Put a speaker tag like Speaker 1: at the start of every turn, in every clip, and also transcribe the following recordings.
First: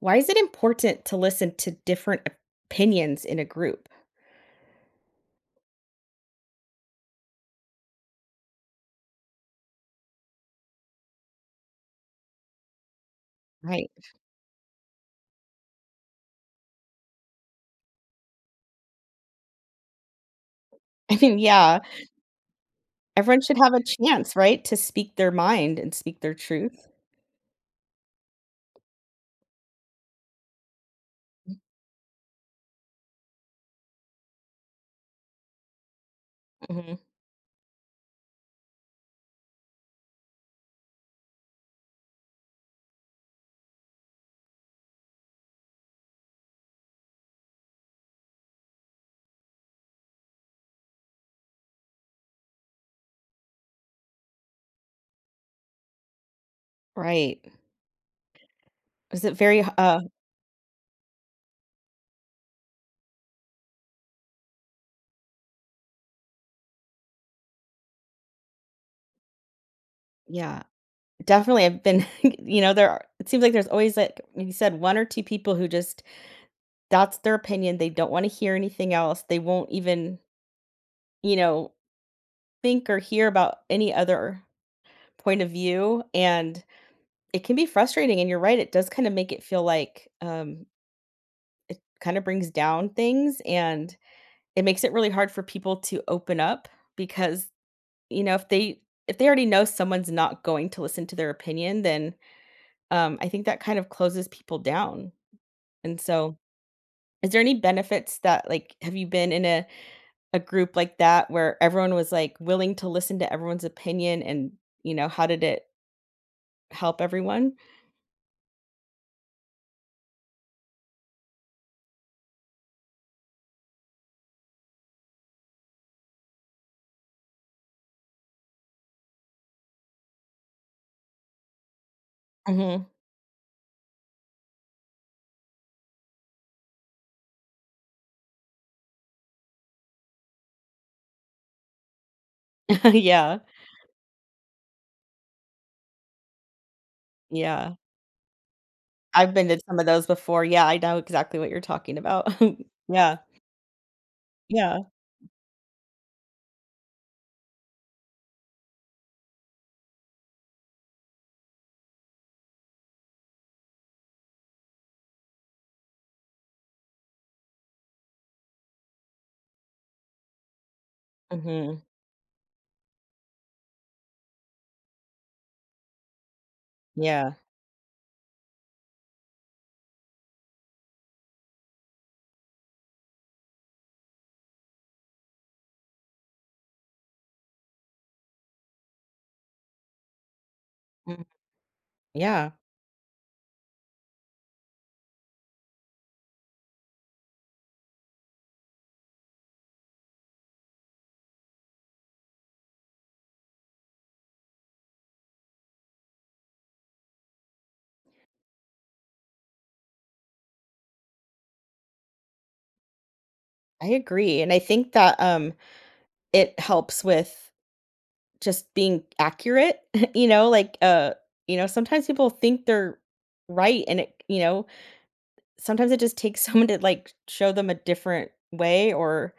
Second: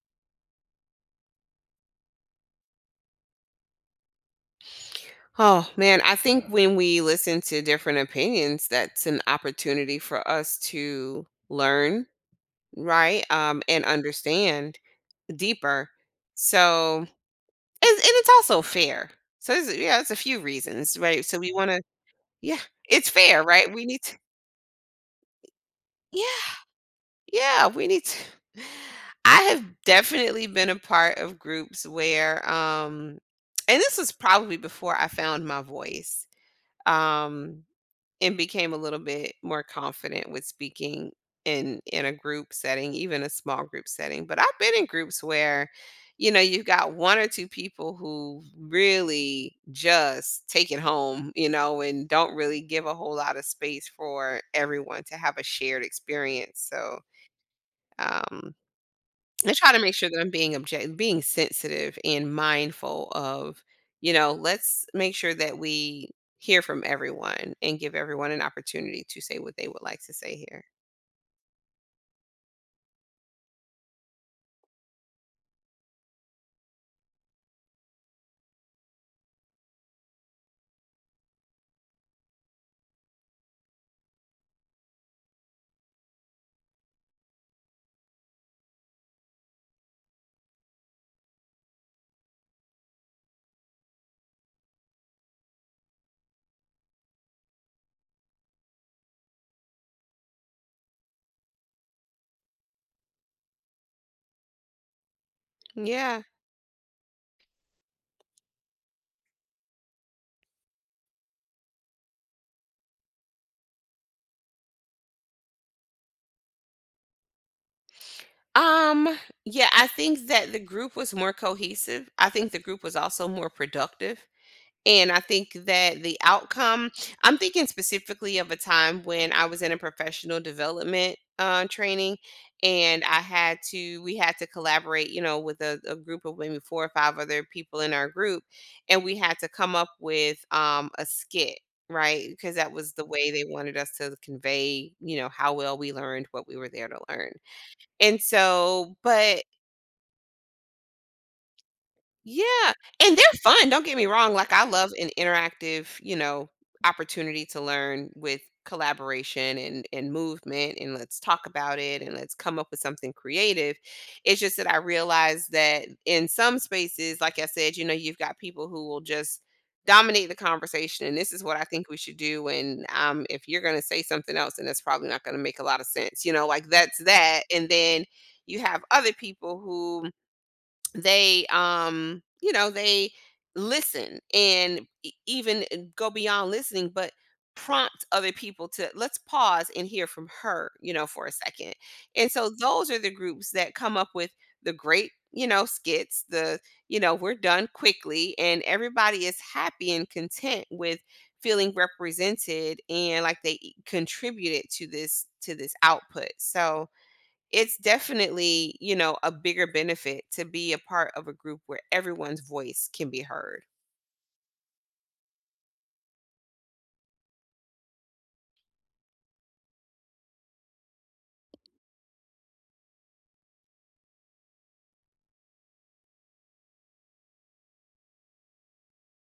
Speaker 1: Why is it important to listen to different opinions in a group?
Speaker 2: Oh man, I think when we listen to different opinions, that's an opportunity for us to learn, right? And
Speaker 1: Right.
Speaker 2: understand deeper. So, and It's also fair. So, it's a few reasons,
Speaker 1: I
Speaker 2: right? So
Speaker 1: mean,
Speaker 2: we want
Speaker 1: yeah,
Speaker 2: to, yeah, it's
Speaker 1: everyone
Speaker 2: fair,
Speaker 1: should
Speaker 2: right?
Speaker 1: have a
Speaker 2: We need to,
Speaker 1: chance, right, to speak their mind and speak their
Speaker 2: yeah,
Speaker 1: truth.
Speaker 2: yeah, we need to. I have definitely been a part of
Speaker 1: Mm.
Speaker 2: groups where, and this was probably before I found my voice.
Speaker 1: Mhm.
Speaker 2: Um, and became a little bit more confident with speaking in a group setting, even a small group setting. But I've been in groups where, you've got one or two people who really just take it home. And don't really give a whole lot of space for everyone to have a shared experience. So,
Speaker 1: Right.
Speaker 2: um
Speaker 1: Is it
Speaker 2: I
Speaker 1: very h
Speaker 2: try to make sure that I'm being object being sensitive and mindful of, you know, let's make sure that we hear from everyone and give everyone an opportunity to say what they would like to say
Speaker 1: Yeah,
Speaker 2: here.
Speaker 1: definitely I've been, there are it seems like there's always, like you said, one or two people who just, that's their opinion, they don't wanna hear anything else, they won't even, you know, think or hear about any other point of view, and it can be frustrating, and you're right, it does kinda make it feel like, it kinda brings down things, and it makes it really hard for people to open up because, you know, if they already know someone's not going to listen to their opinion. Then, I think that kind of closes people down, and
Speaker 2: Yeah.
Speaker 1: so is there any benefits that, like, have you been in a group like that where everyone was, like, willing to listen to everyone's opinion and, you know, how did it help everyone?
Speaker 2: Um, yeah, I think that the group was more cohesive. I think the group was also more productive, and I think that the outcome, I'm thinking specifically of a time when I was in a professional development training,
Speaker 1: Mhm.
Speaker 2: and we had to collaborate, you know, with a group of maybe four or five other people in our group. And we had to come up with a skit, right? Because that was the way
Speaker 1: Yeah,
Speaker 2: they wanted us to convey, you know, how well we learned what we were there to learn.
Speaker 1: yeah.
Speaker 2: And so,
Speaker 1: I've
Speaker 2: but
Speaker 1: been to some of those before, yeah, I know exactly what you're talking about.
Speaker 2: Yeah,
Speaker 1: Yeah,
Speaker 2: and they're fun, don't get me wrong, like, I
Speaker 1: yeah.
Speaker 2: love an interactive, you know, opportunity to learn with collaboration and movement, and let's talk about it, and let's come up with something creative. It's just that I realize that in some spaces, like I said, you know, you've got people who will just dominate the conversation, and this is what I
Speaker 1: Mhm,
Speaker 2: think we should do, and, if you're gonna say something else, and that's probably not gonna make a lot of sense, you know, like, that's
Speaker 1: yeah,
Speaker 2: that. And then you have other people who they you know they listen and even go beyond listening, but prompt other people to, let's pause and hear from her, you know,
Speaker 1: mm,
Speaker 2: for a second. And
Speaker 1: yeah,
Speaker 2: so those are the groups that come up with the great, you know, skits, the, you know, we're done quickly and everybody is happy and content with feeling represented and like they contributed to this output. So it's definitely, you know, a bigger benefit to be a part of a group where everyone's voice can be heard.
Speaker 1: I agree, and I think that, it helps with just being accurate. you know, like, uh, Sometimes people think they're right and, it, sometimes it just takes someone to like show them a different way, or,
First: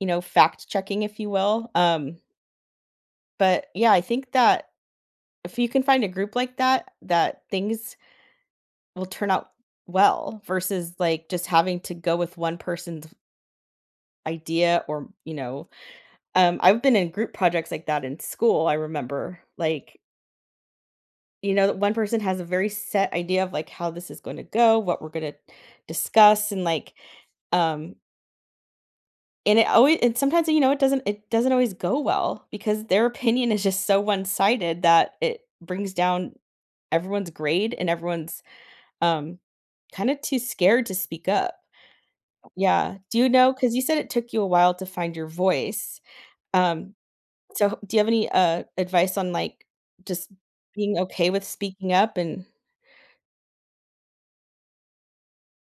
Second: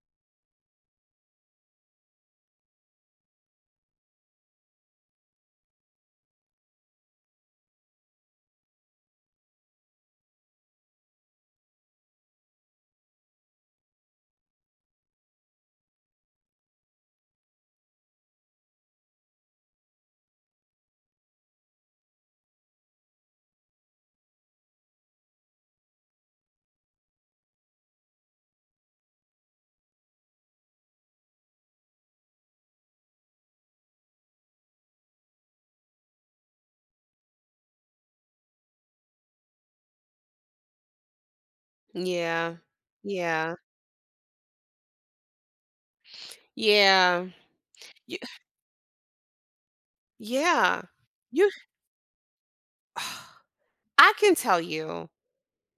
Speaker 1: fact checking, if you will. But yeah, I think that if you can find a group like that, that things will turn out well, versus like just having to go with one person's idea. Or, I've been in group projects like that in school. I remember, like, one person has a very set idea of, like, how this is going to go, what we're going to discuss, and like, um, and it always, and sometimes, you know, it doesn't always go well because their opinion is just so one sided that it brings down everyone's grade, and everyone's um kind of too scared to speak up.
Speaker 2: Yeah.
Speaker 1: Yeah. Do you know,
Speaker 2: Yeah.
Speaker 1: cuz you said it took you a while to find your voice. Um
Speaker 2: Yeah.
Speaker 1: so do you have
Speaker 2: Y-
Speaker 1: any advice on like just
Speaker 2: Yeah.
Speaker 1: being okay with
Speaker 2: You
Speaker 1: speaking up, and
Speaker 2: I can tell you,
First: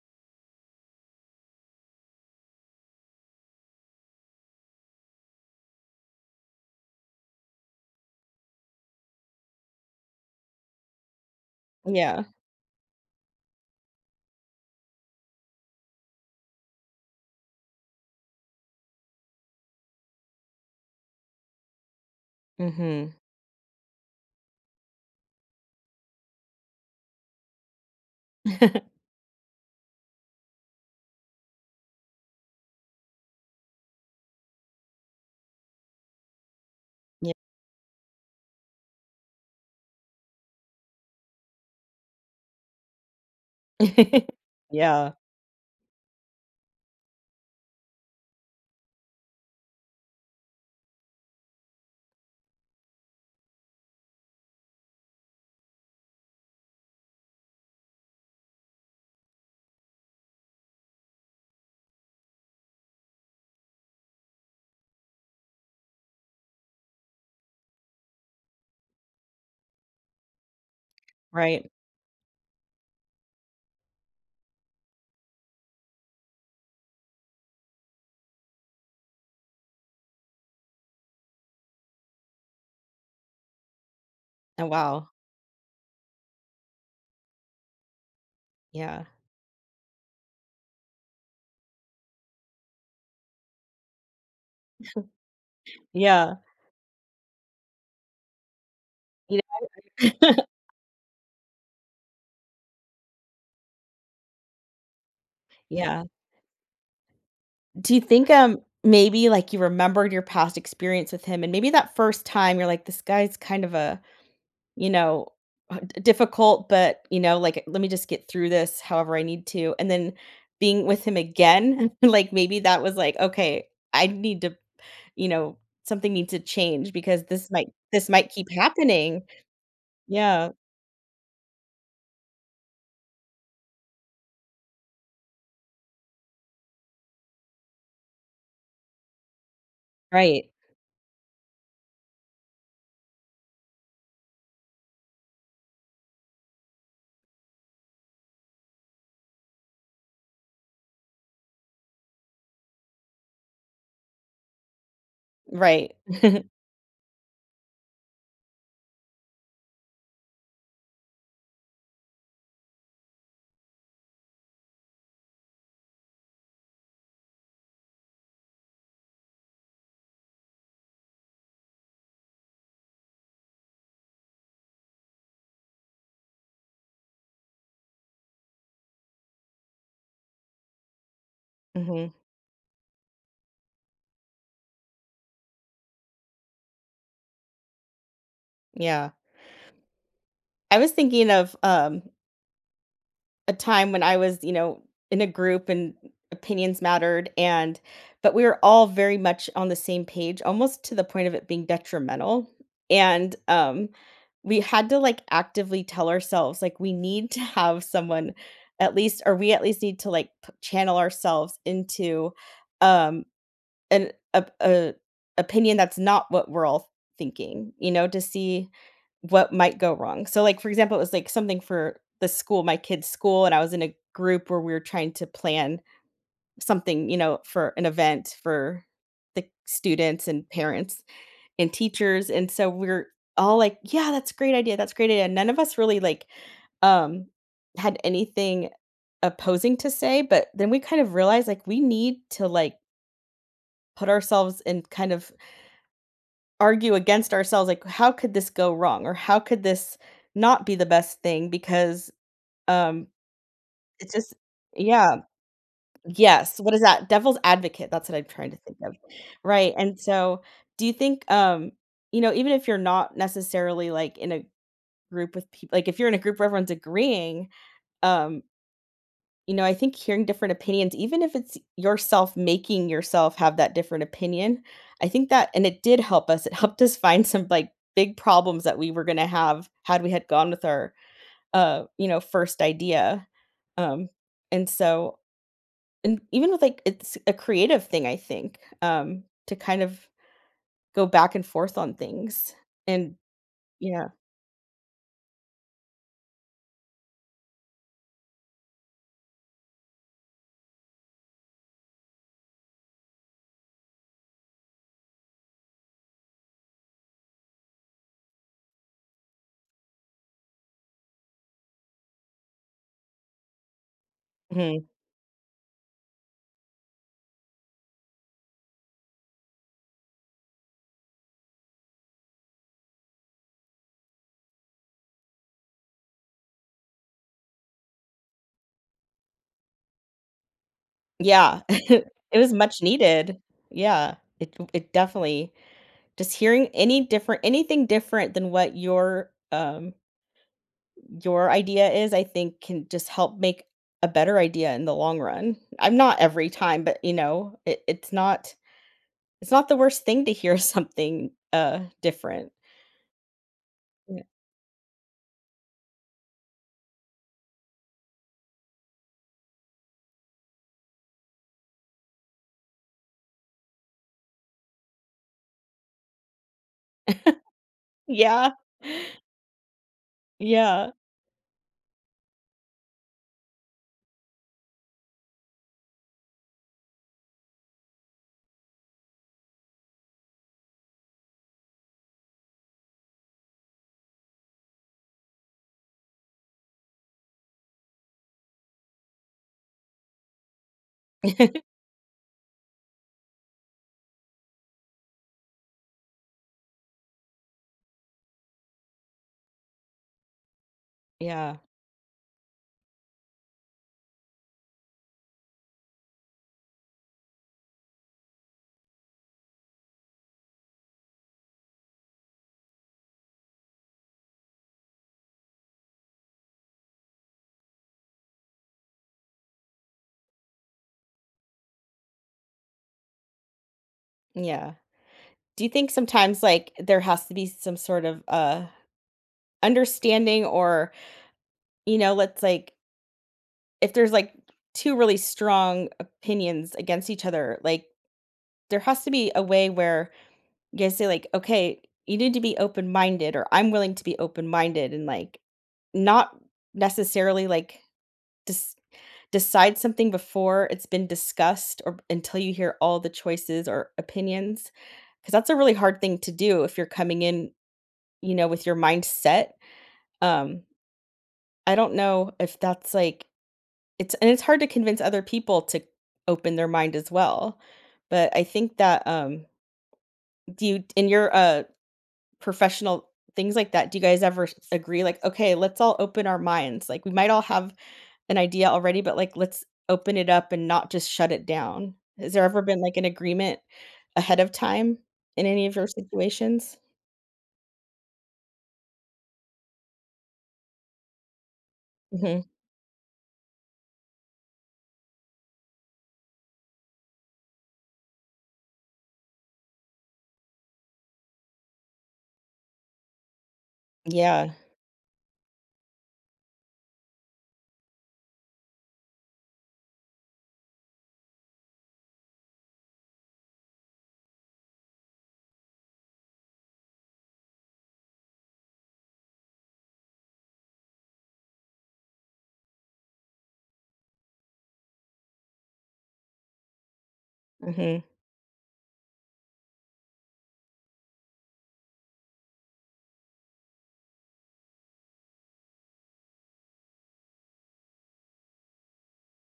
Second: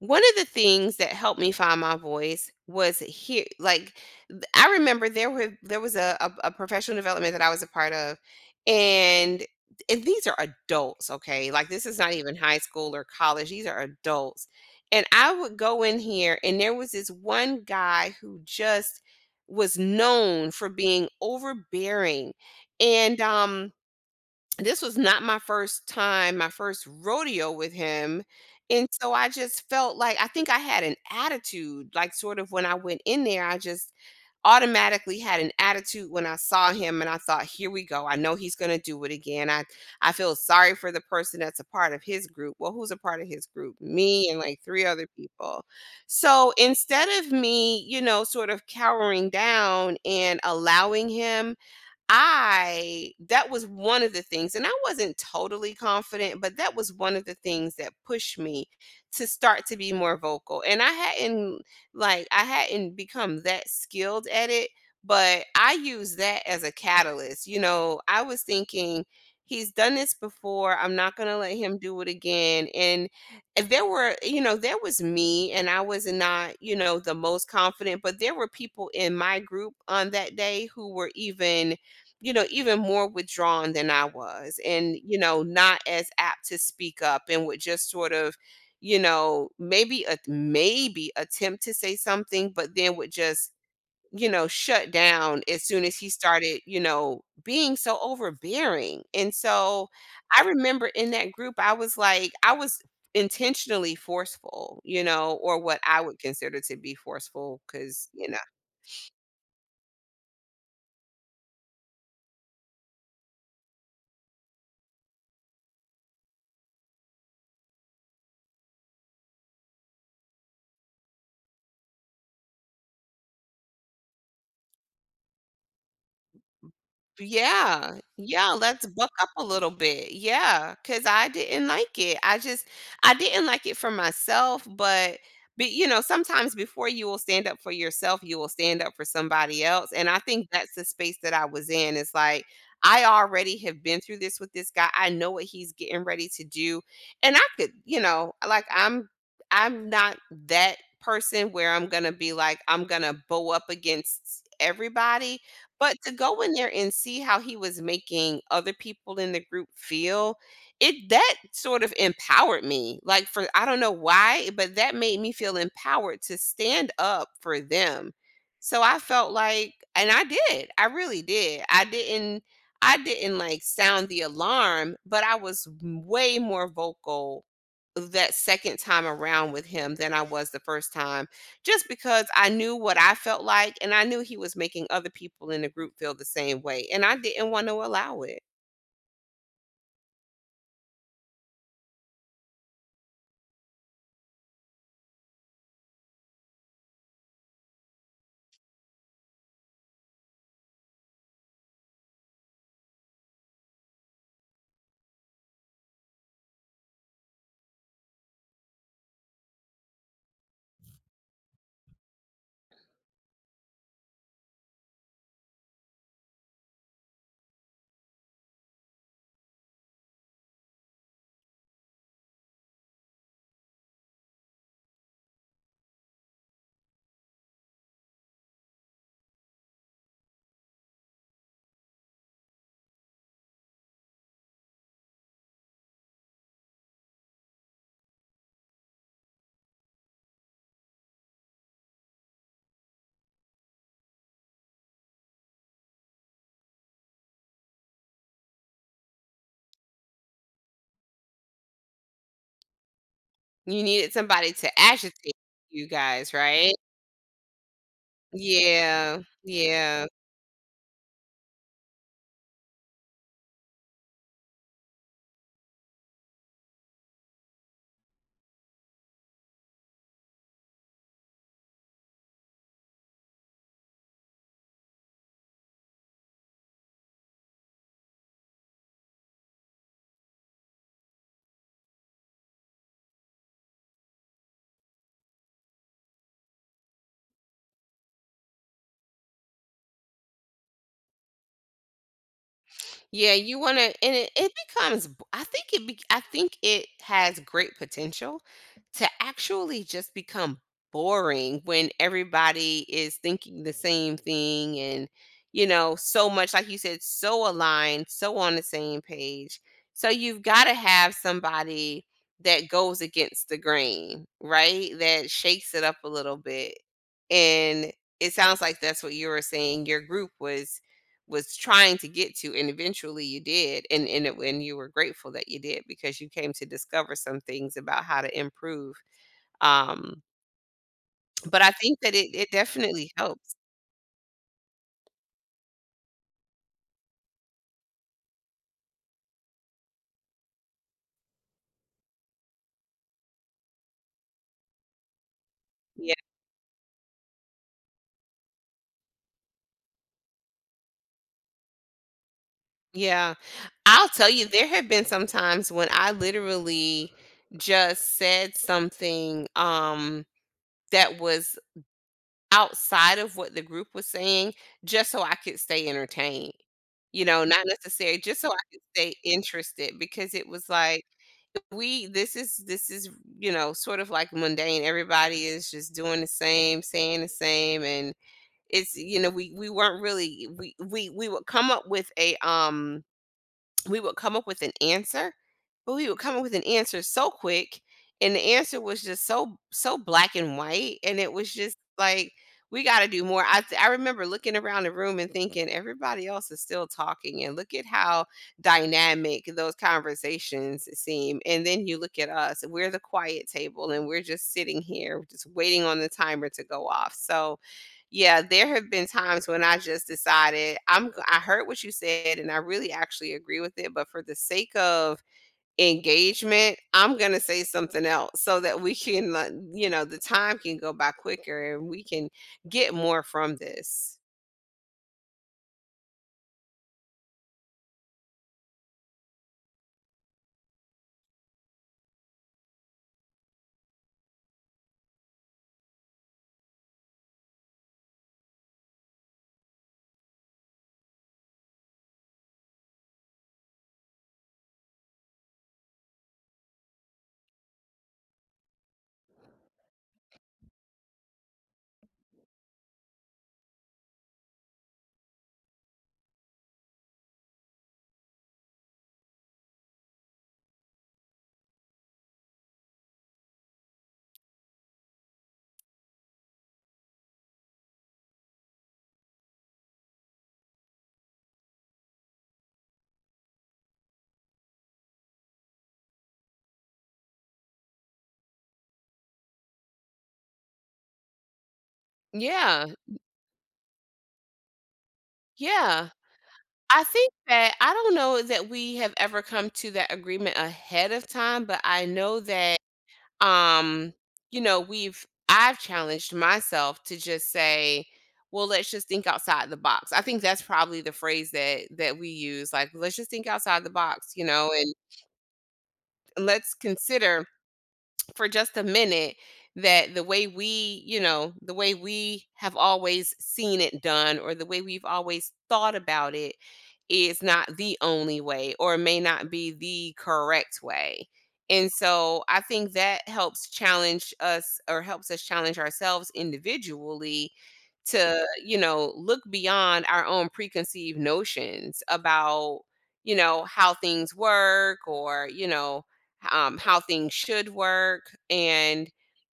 Speaker 2: one of the things that helped me find my voice was here like, th I remember there were there was a professional development that I was a part of, and and these are adults, okay? Like, this is not
Speaker 1: yeah.
Speaker 2: even high school or college, these are adults, and I would go in here, and there was this one guy who just was known for being overbearing,
Speaker 1: Mhm.
Speaker 2: and, um this was not my first time, my first rodeo with him, and so I just felt like I think I had an attitude, like, sort of when I went in there, I just automatically had an attitude when I saw him, and I
Speaker 1: Yeah.
Speaker 2: thought, "Here we go, I know he's gonna do it again." I feel sorry for the person that's a part of his group. Well, who's a part of his group? Me and, like, 3 other
Speaker 1: Yeah,
Speaker 2: people. So, instead of me, you know, sort of cowering down and allowing him I that was one of the things, and I wasn't totally confident, but that was one of the things that pushed me to start to be more vocal. And I hadn't, like, I hadn't become that skilled at it, but I used that as a catalyst. You know, I was thinking, he's done this before. I'm not going to let
Speaker 1: right.
Speaker 2: him do it again. And there were, you know, there was me and I was not, you know, the most confident, but there were people in my group on that day who were even more withdrawn than I was
Speaker 1: Oh,
Speaker 2: and,
Speaker 1: wow.
Speaker 2: you know, not as apt to speak up and would just sort of, you
Speaker 1: Yeah.
Speaker 2: know, maybe attempt to say something, but then would just, you know, shut down as soon as he
Speaker 1: Yeah.
Speaker 2: started, you know, being so overbearing. And
Speaker 1: You
Speaker 2: so
Speaker 1: know.
Speaker 2: I remember in that group, I was intentionally forceful, you know, or what I
Speaker 1: Yeah.
Speaker 2: would consider to be forceful,
Speaker 1: Do you
Speaker 2: because, you
Speaker 1: think,
Speaker 2: know,
Speaker 1: maybe, like, you remembered your past experience with him, and maybe that first time you're like, "This guy's kind of a, you know, d difficult, but, like, let me just get through this however I need to," and then being with him again, like, maybe that was like, "Okay, I need to, you know, something needs to change because
Speaker 2: yeah,
Speaker 1: this might keep
Speaker 2: yeah, let's buck
Speaker 1: happening."
Speaker 2: up a little bit.
Speaker 1: Yeah.
Speaker 2: Yeah, cause I didn't like it. I just, I didn't like it for myself, but you know, sometimes before you will stand up for yourself, you will stand up for somebody else, and I think
Speaker 1: Right.
Speaker 2: that's the space that I was in. It's like I already have been through this with this guy. I know what he's getting ready to do, and I could, you know, like I'm not that person where I'm gonna be like I'm gonna bow up against everybody.
Speaker 1: Right.
Speaker 2: But to go in there and see how he was making other people in the group feel, it that sort of empowered me. Like for I don't know why, but that made me feel empowered to stand up for them. So I felt like, and I did. I really did. I didn't like sound the alarm, but I was way more vocal that second time around with him than I was the first time, just
Speaker 1: Mhm.
Speaker 2: because I knew what I felt like and I knew he was making other people in the group feel the same way. And I didn't want to allow it.
Speaker 1: Yeah. I was thinking of, a time when I was, in a group, and opinions mattered, and but we were all very much on the same page, almost to the point of it being detrimental, and, we had to, like, actively tell ourselves, like, we need to have someone at least, or we at least need to, like, p channel ourselves into, um An op a opinion that's not what we're all thinking, to see what might go wrong. So, like, for example, it was, like, something for the school, my kids' school, and I was in a group where we were trying to plan something, for an event for the students and parents and teachers, and so we're all like, "Yeah, that's a great idea, that's a great idea." None of us really, like, um, had anything opposing to say, but then we kind of realized, like, we need to, like, put ourselves in, kind of argue against ourselves, like, "How could this go wrong?" or "How could this not be the best thing?" Because, um,
Speaker 2: You needed
Speaker 1: it's just,
Speaker 2: somebody to
Speaker 1: yeah.
Speaker 2: agitate you guys,
Speaker 1: Yes, what
Speaker 2: right?
Speaker 1: is that? Devil's advocate, that's what I'm trying to think of.
Speaker 2: Yeah.
Speaker 1: Right, and
Speaker 2: Yeah.
Speaker 1: so, do you think, even if you're not necessarily, like, in a group with people, like, if you're in a group where everyone's agreeing, um you know, I think hearing different opinions, even if it's yourself making yourself have that different opinion, I think that, and it did help us. It helped us find some, like, big problems that we were gonna have had we had gone with our first idea. Um, and so, and even with, like, it's a creative thing, I think, to kind of go back and forth on things. And
Speaker 2: Yeah, you want to,
Speaker 1: yeah.
Speaker 2: and it becomes. B- I think it. Be, I think it has great potential to actually just become boring when everybody is thinking the same thing, and you know, so much like you said, so aligned, so on the same page. So you've got to have somebody that goes against the grain,
Speaker 1: Mm-hmm.
Speaker 2: right? That shakes it up a little bit, and it sounds like that's what you were saying. Your group was trying to get to, and eventually you did, and you were grateful that you did because you came to discover some things about how to improve um
Speaker 1: Yeah.
Speaker 2: but I think that
Speaker 1: It
Speaker 2: it
Speaker 1: was much
Speaker 2: definitely
Speaker 1: needed.
Speaker 2: helps.
Speaker 1: Yeah. It definitely, just hearing any different, anything different than what your idea is, I think can just help make a better idea in the long run. I'm
Speaker 2: Yeah,
Speaker 1: not every time, but, it's not the worst thing to hear something, different.
Speaker 2: yeah, I'll
Speaker 1: Yeah.
Speaker 2: tell you, there have been some times when I literally just said something that was outside of what the group was saying, just so I could stay entertained. You know, not necessary, just so
Speaker 1: Yeah.
Speaker 2: I could stay interested, because it was like, we you know, sort of like mundane. Everybody is just doing the same, saying the same, and it's, you know, we weren't really we would come up with we would come up with an answer, but we would come up with an answer so quick, and the answer was just so so black and white, and it was
Speaker 1: Yeah.
Speaker 2: just like we got to do more. I remember looking around the room and thinking everybody else is still talking, and look at how dynamic those conversations seem.
Speaker 1: Yeah.
Speaker 2: And then you look at us, we're the quiet table, and we're just sitting here, just waiting on the timer to go off. So yeah, there have been times when I just decided I heard what you said, and I really actually agree with it, but for the sake of engagement, I'm gonna say something else so that we can, like, you know, the time can go by quicker and we can get more from this.
Speaker 1: Yeah. Do you think sometimes, like, there has to be some sort of, understanding, or, let's, like, if there's, like, two really strong opinions against each other, like, there has to be a way where you guys say, like, "Okay, you need to be open-minded," or "I'm willing to be open-minded," and, like, not necessarily, like, dec decide something before it's been discussed, or until you hear all the choices or opinions, because that's a really hard thing to do if you're coming in, with your mind set. Um, I don't know if that's, like, it's hard to convince other people to open their mind as well, but I think that, do you, in your, professional things like that, do you guys ever s agree, like, "Okay, let's all open our minds," like, we might all have an idea already, but, like, let's open it up and not just shut it down. Has there ever been,
Speaker 2: Yeah,
Speaker 1: like, an agreement ahead of time in any of your
Speaker 2: yeah.
Speaker 1: situations?
Speaker 2: I think that I don't know that we have ever come to that agreement ahead of time, but I know
Speaker 1: Mhm.
Speaker 2: that um you know we've I've challenged myself to just say, well, let's just think outside the box. I think that's probably the phrase that we use, like, let's just think outside the box, you
Speaker 1: Yeah.
Speaker 2: know, and let's consider for just a minute that the way we, you know, the way we have always seen it done or the way we've always thought about it is not the only way, or may not be the correct way. And so I think that helps challenge us or helps us challenge ourselves individually
Speaker 1: Mhm.
Speaker 2: to, you know, look beyond our own preconceived notions about, you know, how things work, or, you know, how things should work. And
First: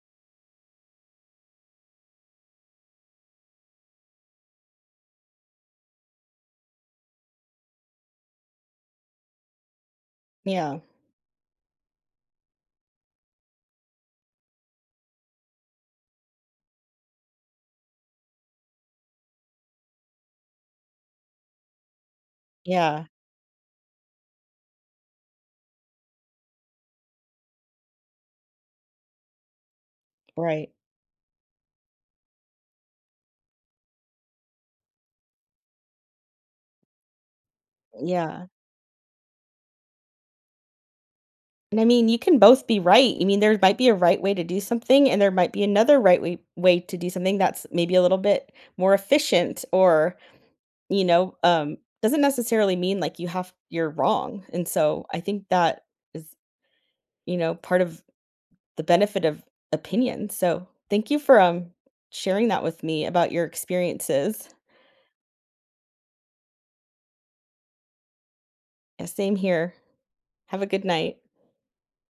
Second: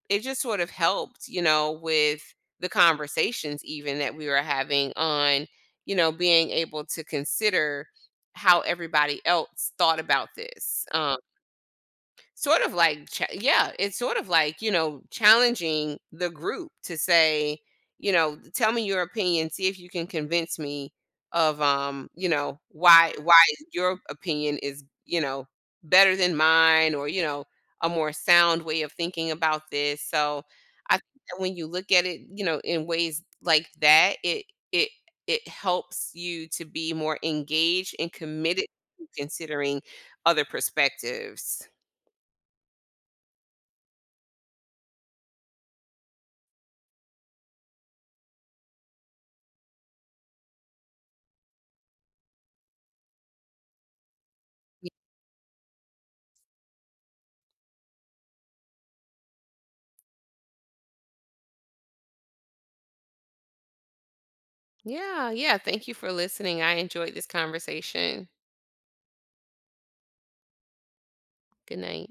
Speaker 2: it just sort of helped, you know, with the conversations even that we were having on, you know, being able to consider how everybody else thought about
Speaker 1: Yeah.
Speaker 2: this. Yeah, it's sort of like, you know, challenging the group to say, you know, tell me your opinion, see if you can convince me of, you know,
Speaker 1: Yeah.
Speaker 2: why your opinion is, you know, better than mine, or, you know, a more sound way of thinking about this. So
Speaker 1: Right.
Speaker 2: I think that when you look at it, you know, in ways like that, it it helps you to be more engaged and
Speaker 1: Yeah.
Speaker 2: committed to considering other perspectives.
Speaker 1: And I mean, you can both be right. I mean, there might be a right way to do something, and there might be another right way to do something that's maybe a little bit more efficient, or, you know, doesn't necessarily mean like you're wrong. And so I think that is, part of the benefit of opinion. So thank you for sharing that with me about your experiences.
Speaker 2: Yeah, yeah. Thank you for listening. I enjoyed this conversation.
Speaker 1: Yeah, same here. Have a good night.
Speaker 2: Good night.